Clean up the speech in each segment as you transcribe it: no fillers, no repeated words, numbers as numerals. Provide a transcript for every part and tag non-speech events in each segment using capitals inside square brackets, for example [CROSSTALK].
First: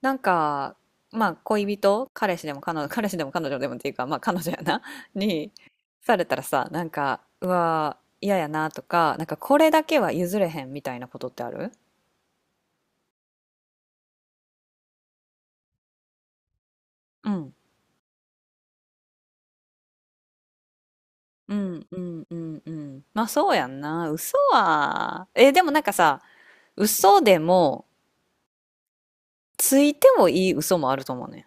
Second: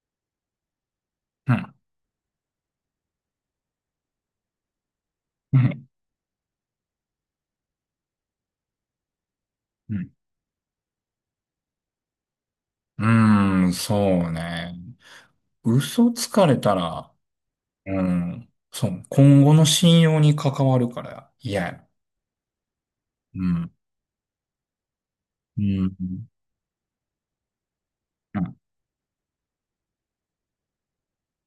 なんか、まあ、う恋ん。人、彼氏でも彼女でもっていうか、まあ、彼女やな、[LAUGHS] に、うん。されたらさ、なんか、うわー、嫌やなとか、なんか、これだうけんは譲れへんみたいなことってある？うーん、そうね。嘘つかれたら、うん。うん。そう。今後の信用に関わるからう嫌ん、や。うん、うん、うん。まあ、うそうやん。んな。嘘は、え、でうもなんかん。さ、嘘でも、ついてもいい嘘もあると思うねん。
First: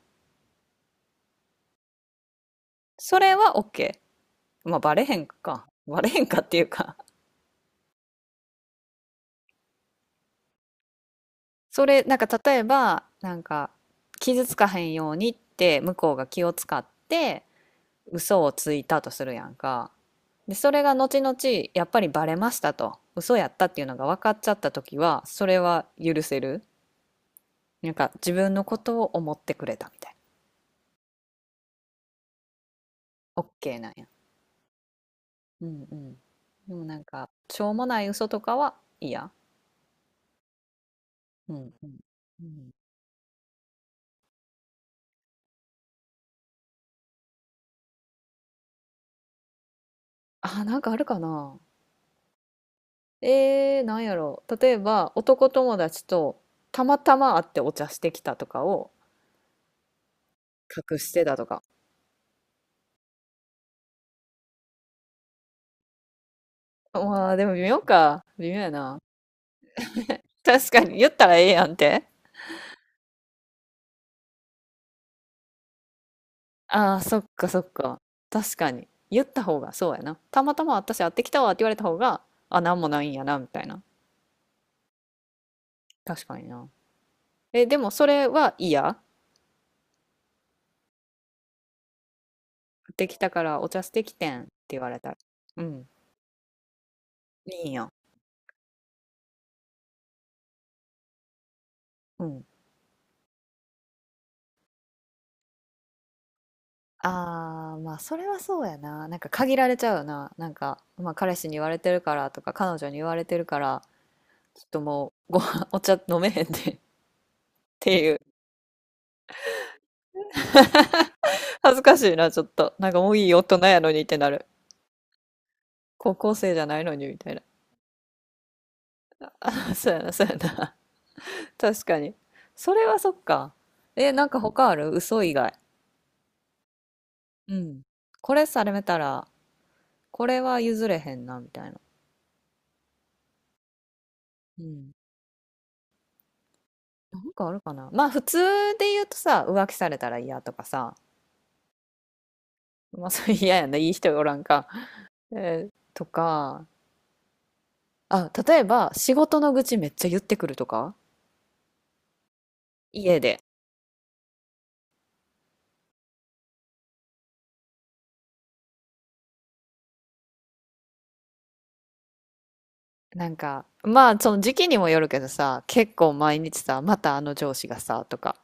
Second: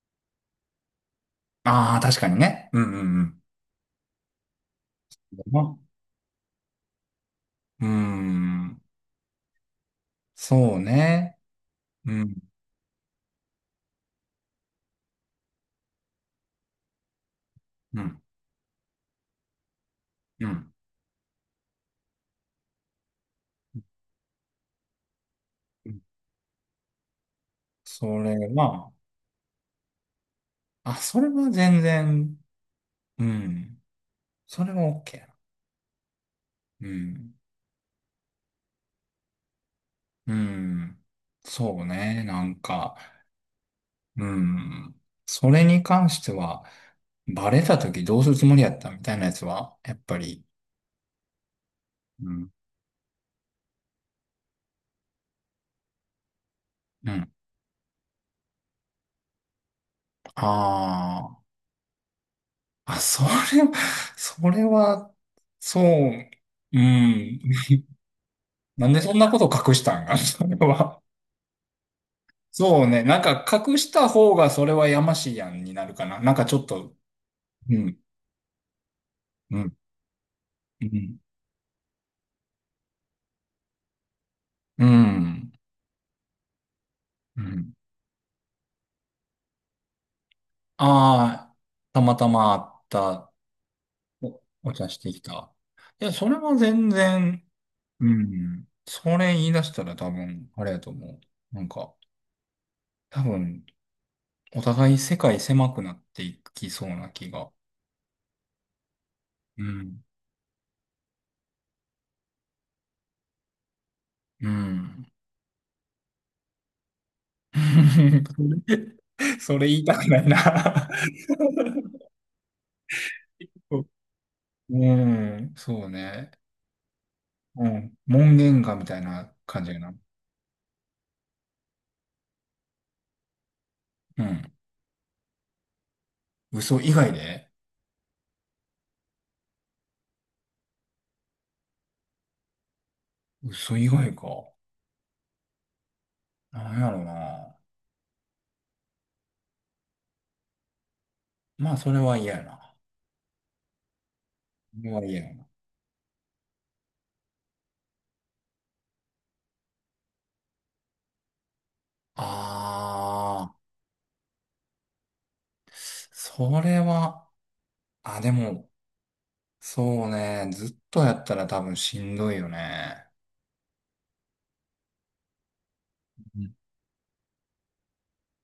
ああー、確かにね。うんうそんれうは OK。まあ、バレへんか。ん。バレへんかっていうかうん。そうね。それ、うなんかん。例えば、なんか、傷つかへんようにって向こうが気を使ってうん。嘘をついたとするやんか。うで、そん。れが後々やっぱりバレましたと、嘘やったっていうのが分かっちゃった時は、それは許せる。なんかそ自れ分のこは、とを思ってくれたみたいあ、それは全然、うな。OK ん。なんや。それは OK やな。うんうん。でもうなんか、ん。しょうもない嘘とかは嫌。うん。うんそううん。ね。うなんん。か、うん。それに関しては、バレた時どうするつもりやったみたいなやつは、やっぱり、あ、なんかあるかな。うん。なんやろう。例えば、男友達とたまうたん。ま会ってお茶してきたとかを隠してあたとか。あ、それ、それは、そう、うまあ、ん。でも微妙か。微妙やなんな。でそんなこと隠したんか、それ確かに、は。言ったらええやんって。そうね。なんか隠した方がそれはやましいやんになるかな。なんかちょっあと、あ、そっかそっうか。ん、確かに。言った方うが、ん、そうやな。たまたまう私会っん、てきたわって言われた方が、あ、なんもないんやな、みたいな。うん。確かにな。うえ、ん。でもそれは嫌。ああ、たまたまあっ会ってきたた。からお茶してきてんってお言茶わしれたてら。きた。うん。いや、それは全然、いいんや。うん。それ言い出したら多分、あれやと思う。なんか、うん。多分、お互い世界狭くなっていきそうな気が。ああ、まあ、それはそうやな。なんか限うられちゃうよん。な。なんか、まあ、彼氏に言われてるからとか、彼女に言われてるから、うちょっとん。もう、ご飯、お茶飲めへんで [LAUGHS] っていう。[LAUGHS] それ、それ言いたくないな。[LAUGHS] 恥ずかしいな、ちょっと。なんかもういい大人や [LAUGHS] のにってなる。うん、そう高ね。校生じゃないのにみたいな。うん。門限かみたいな感じ [LAUGHS] やそうな。やな、そうやな。[LAUGHS] 確かに。それはそっか。え、うなんかん。他ある？嘘以外。嘘以外で、うん。これされたら、これは譲れへんな、みたいな。嘘以外か。うん。なんやろなんかあな。るかな。まあ、普通で言うとさ、浮気されたら嫌とかさ、まあ、それは嫌やな。まあ、それ [LAUGHS] 嫌やな、いい人がおらんか。それは嫌や。えーとか、あ、例えば、仕事の愚痴めっちゃ言ってくるとか家で。ああ、それは、あ、でも、そうね、ずっとやったら多分しんどいよね。なんか、まあ、その時期にもよるけどさ、結構毎うん。日さ、またあの上司がさ、とか、っ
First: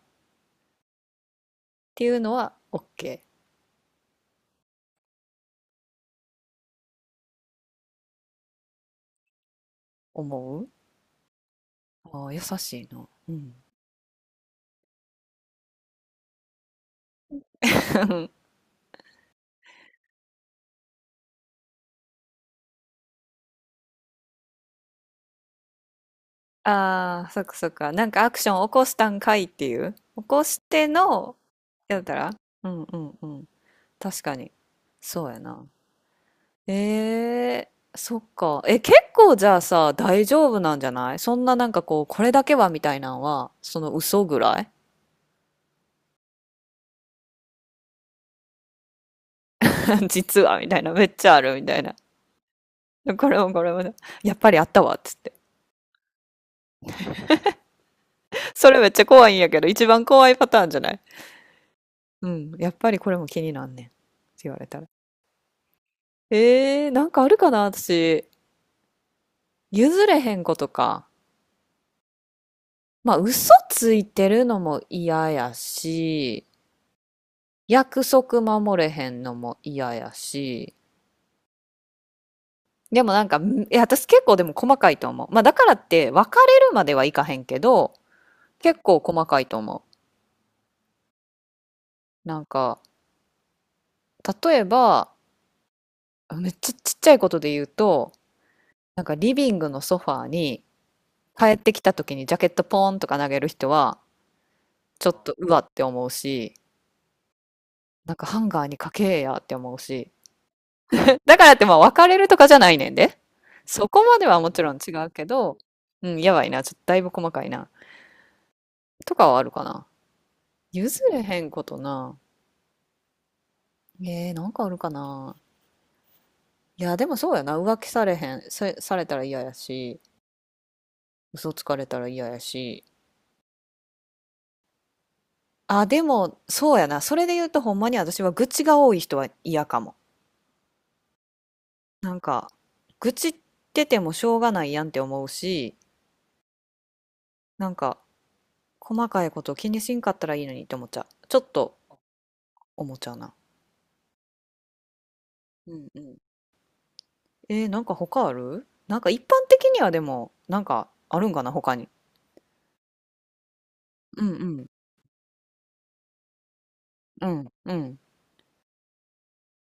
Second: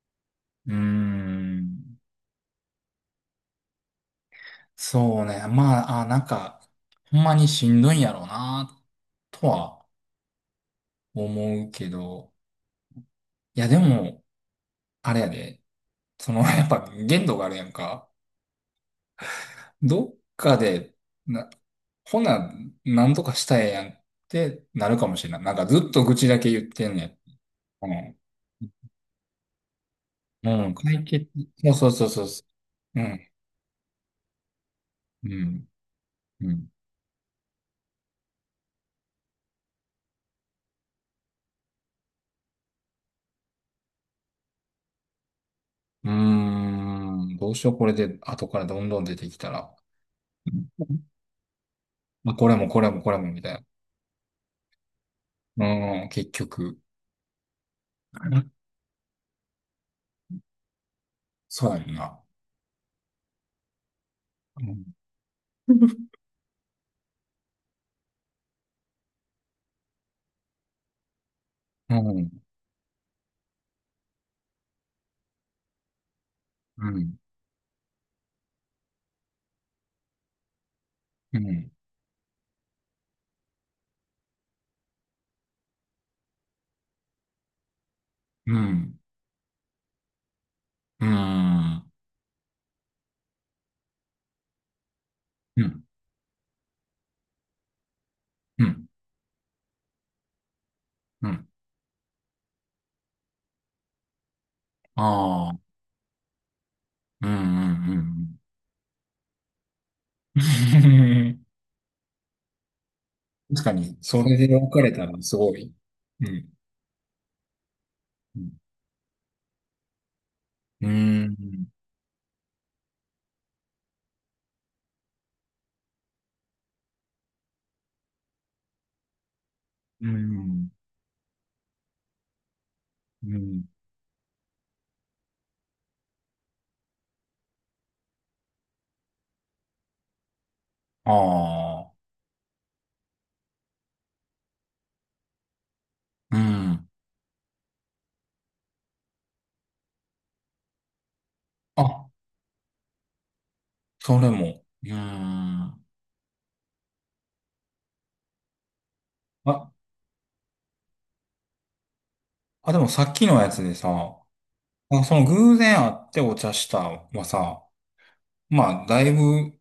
うーん、ていうのは、OK。そうね、まあ、あ、なんか、ほんまにしんどいんやろうな、とは思う。思うけあど、ー優しいな。うん。いや、でも、あれやで、その、[LAUGHS] やっぱ限度があるやんか。[LAUGHS] どっかで、な、ほな、なんとかしたいやんってなるかもしれない。なんかずっと愚痴だけ言ってんねああ、そっかそっん。か。うなんん。かアクション起こしたんかいっていう。起こしうん、て解決、の、そうやっそうたそうら。そうんうう。うんうん、ん。確かに。そううやな。ん、うん。えー、そっか。え、結構じゃあさ、大丈夫なんじゃない？そんな、なんかこう、これだけはみたいなのは、その嘘ぐらい。 うーん、どうしよう、これで、後からどんどん出てきたら。[LAUGHS] 実はみたいな、めっちゃあるみたいな。まあ、これもこれもこれこもれみもたこいれもね、やっぱりあったわっつって。な。うん、結局。うん。それめっちゃ怖いんやけど、一番怖いパターンじゃない？そうやんな。うん、やっぱりこれも気になんねん。って言わうれたん、ら。なんかあるかな私。譲れへんことか。うん、まあ、嘘ついてるのも嫌やし、うん、約束守れへんのも嫌やし、うん、でもなんか、んいや、私結構でも細かいと思う。まあだからって別れるまではいかへんけど、うん、う結ん、構細かいと思うん、う。なんか、例えば、めっちゃちっちゃいことで言うと、うん、なんかリビングのソファーにう帰ん。ってきた時にジャケットポーンとか投げる人は、ちょっとうあわっあ、て思うし、うん、うん、うなんかん。ハンガーにかけえやって思うし。[LAUGHS] だ [LAUGHS] からってまあ別れるとかじゃないねんで。確かそに、こまそでれはでもち分ろんか違れたうらけすごど、い。うん、うやばん、いな。ちょっとだいぶ細かいな。うん、とかはあるかな。う譲れへんこん、とな。なんかあるかな。いや、でもそうやな。浮気されへん。さ、されたら嫌やし、うん、嘘つかれたら嫌やし。うん。あ、でも、そうやな。それで言うと、ほんまに私は愚痴が多い人は嫌かも。ああ。あ、愚痴っててもしょうがないやんって思うし、うん。なんか、細かいこと気にしんかったらいいのにって思っちゃう。ちょっとあ、思っちゃうな。それも。ううん。んうん。なんか他ある？なんか一般的あ、にはでも、なんかあるんかな、他に。でもさっきのやつでさ、うんうん。あ、その偶然会ってお茶したはうんさ、うん。まあ、だいぶ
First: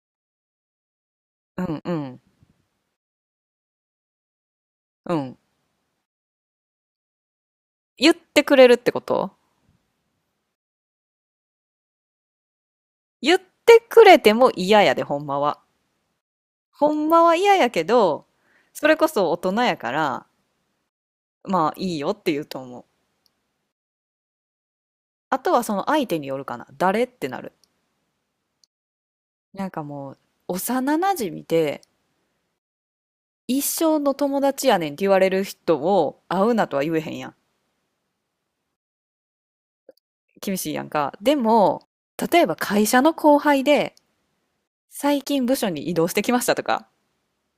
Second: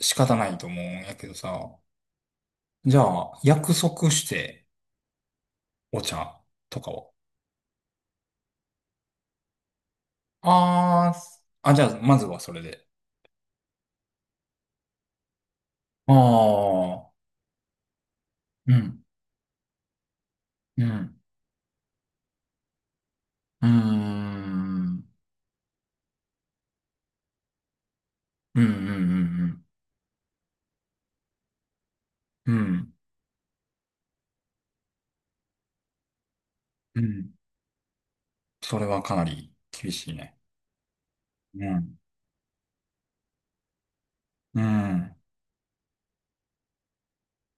仕方ないと思うんやけどうさ、んうん。じゃあ、約束してうん。お茶とかを。言ってくれるってこと？あーあ、じゃあ、まずはそれで。言ってくれても嫌やで、ほんまは。あほんあ、まは嫌やけど、うそれん、こそ大人やから、うん、まあいいよって言うと思う。うーん、あとはその相手によるかな。誰ってなる。うん、うん、うん、なんかもう、幼馴染で、うん、うん、一生の友達やねんって言われる人を会うなとは言えうへんやん。ん。それはかなり厳しいね。厳しいやんか。でうも、ん、例えば会社の後輩で、うん、うん、最近部署に移動してきましたとか、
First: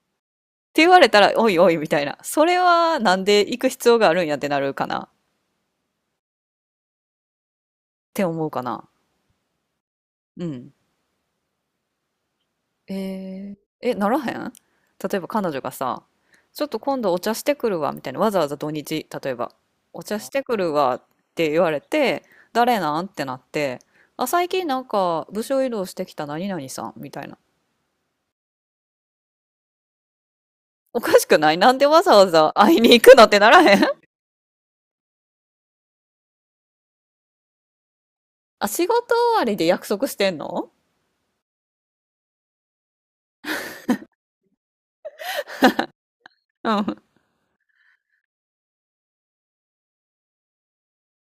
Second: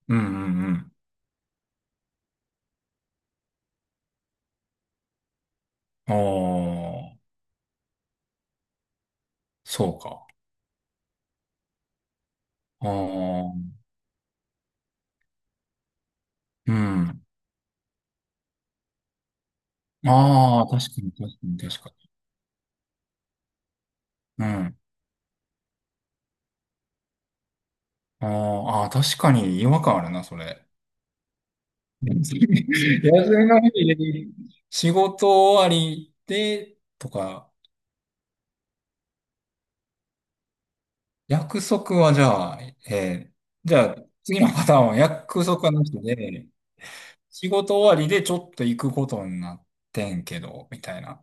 うん、うって言ん。われたら、おいおいみたいな。それはなんで行く必要があるんやってなるかなっああ、て思うかな。そうか。うん。ああ、ならへん？例えば彼女がさ、ちょっうと今度おん。茶してくるわ、みたいな。わざわざ土日、例えば、お茶してくああ、る確わかっに、確かてに、言われ確かて、誰なんってなって、あ、に。う最近ん。なんか部署移動してきた何々さん、みたいな。ああ、確かに違和感あるな、それ。おかしくない？なんでわ [LAUGHS] ざうん、わざ会い休に行くのってみならのへん？日に仕事終わりで、とか、あ、仕事終わりで約束してんの？約束はじゃあ、えーじゃあ、次のパターンは約束はなしで、うん。仕事終わりでちょっと行くことになってんけど、みたいな。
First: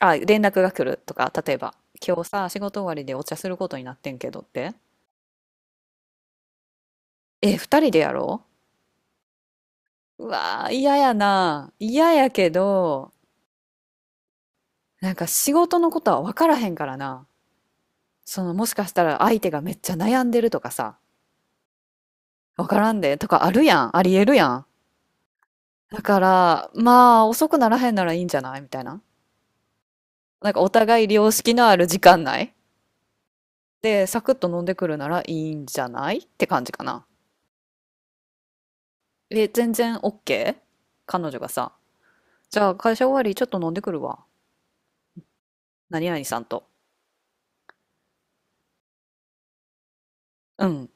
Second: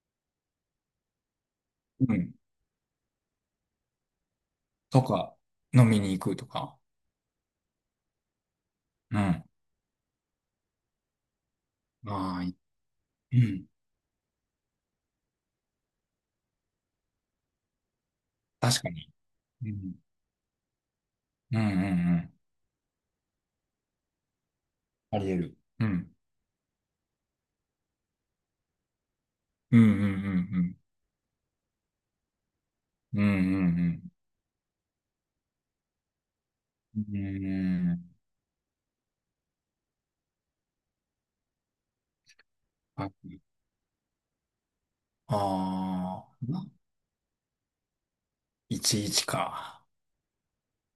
あ、連絡が来るとか、例えば、う今日ん。さ、仕事終わりでお茶することになってんけどって。とか、飲みに行くとか。え、二人で？やろう、うん。うわー、嫌やな。嫌やまけあ、ど、うん。なんか仕事のことは分からへんからな。その、もし確かかしたに。ら相手がうめっちゃん。悩んでるとかさ、うんうん分からんでとかあるやん。ありえるやん。うん。あり得る。うだん。から、まあ、遅くならへんならいいんじゃないみたいな。うんうなんかおん互い良識のある時間内うんうん。うんうで、んサクッと飲んでくるならいいんじゃないって感じかうな。ん。うん。え、全然 OK？ 彼女がさ、じゃあ会社終わりちょっと飲んでくるわ。何々ああさんと。ー、1か。うん。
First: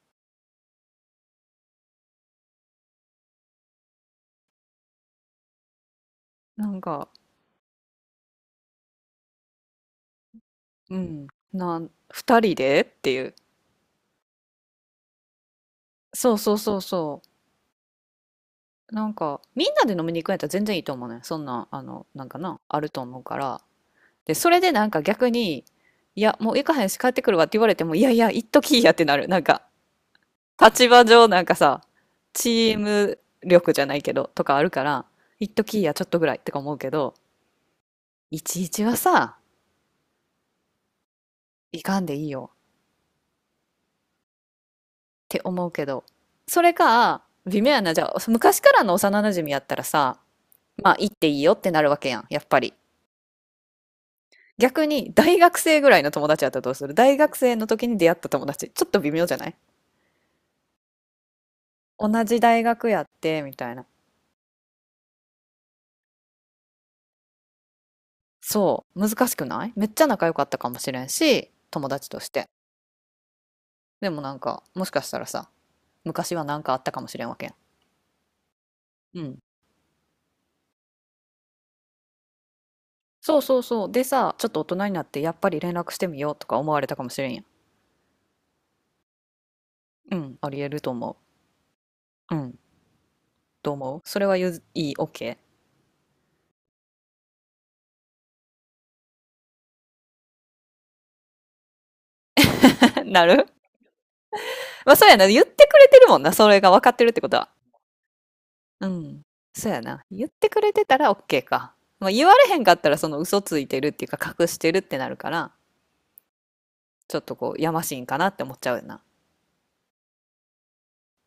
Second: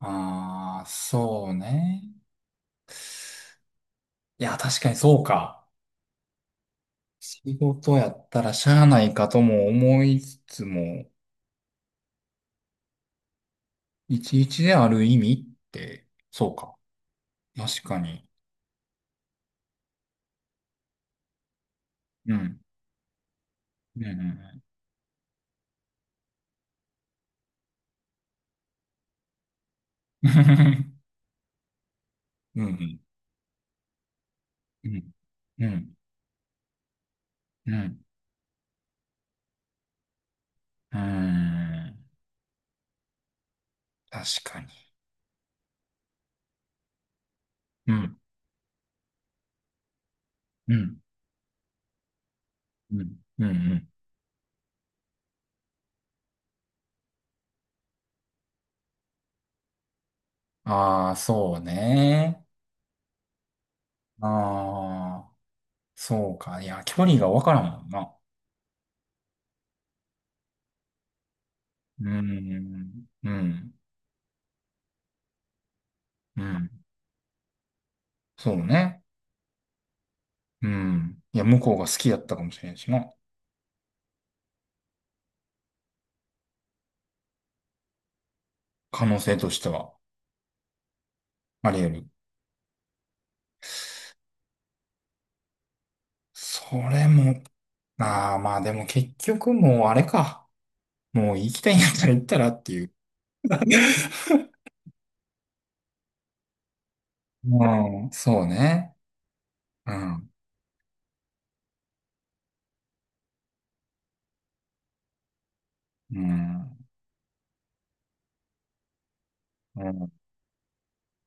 ああ、そうね。いや、確かにそうか。なんか、仕事やったらしゃあないかとも思いつつうも、ん。な、二人でっていう。いちいちである意味って、そうそそううそか。うそ確かに。う。なんか、みんなで飲みに行くんやったら全然いいと思うね。そんな、あの、なんうかな、ん。あると思うから。うんうで、それんでなんか逆に、いや、もう行かへんし帰ってくるわって言われても、いやいや、行っときいやってなる。なんか、う立ん。場上なんかさ、[LAUGHS] うんうチーん。ム力じゃないけど、とかあるかうら、ん行っとうきいや、ん。ちょっとぐらいってか思うけど、うん。いちいちはさ、うー行かん。んでいいよっ確かに。て思うけど、それか、微妙やうな、じゃあ、ん。昔からの幼馴染やったらさ、うまあ、ん。行っていいよってなるわけやん、やっぱり。うん。うん。逆に大学生ぐらいの友達やったらどうする？大学生の時に出会った友達。ちょっと微妙じゃない？ああー、そう同じね。大学やって、みたいな。ああ、そうか。いや、距離がわからんもんな。そう。難しくない？めっちゃ仲良かったかもしれんし、友達うとして。ん。うん。でもなんか、もしかしたらさ、昔うはなんん。かあったかもしれんわけやそうね。ん。うん。うん。いや、向こうが好きやったかもしれんしな。そうそうそう。でさ、ちょっと大人になってやっぱり連絡してみようとか思われたかもしれんやん。可能性としては、うん。ありえると思あり得る。う。うん。どう思う？それはゆず、いい、OK？ それも、ああ、まあでも結局もうあれか。もう行きたいんやったら行ったらっていう。[LAUGHS] なる。まあそうやな。言ってくれてるもんな。それが分かってるってことは。うん。そううね。ん。そうやうな。言っん。てくれてたら OK か。まあ、言われへんかったらその嘘ついてるっていうか隠してるってなるから、うん。ちょっとこうやましいんかなって思っちゃうよな。う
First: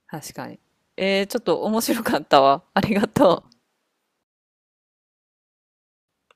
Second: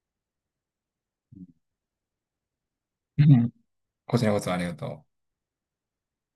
確かに。ちょっと面白かったわ。ありがとん。う。こちらこそありがとう。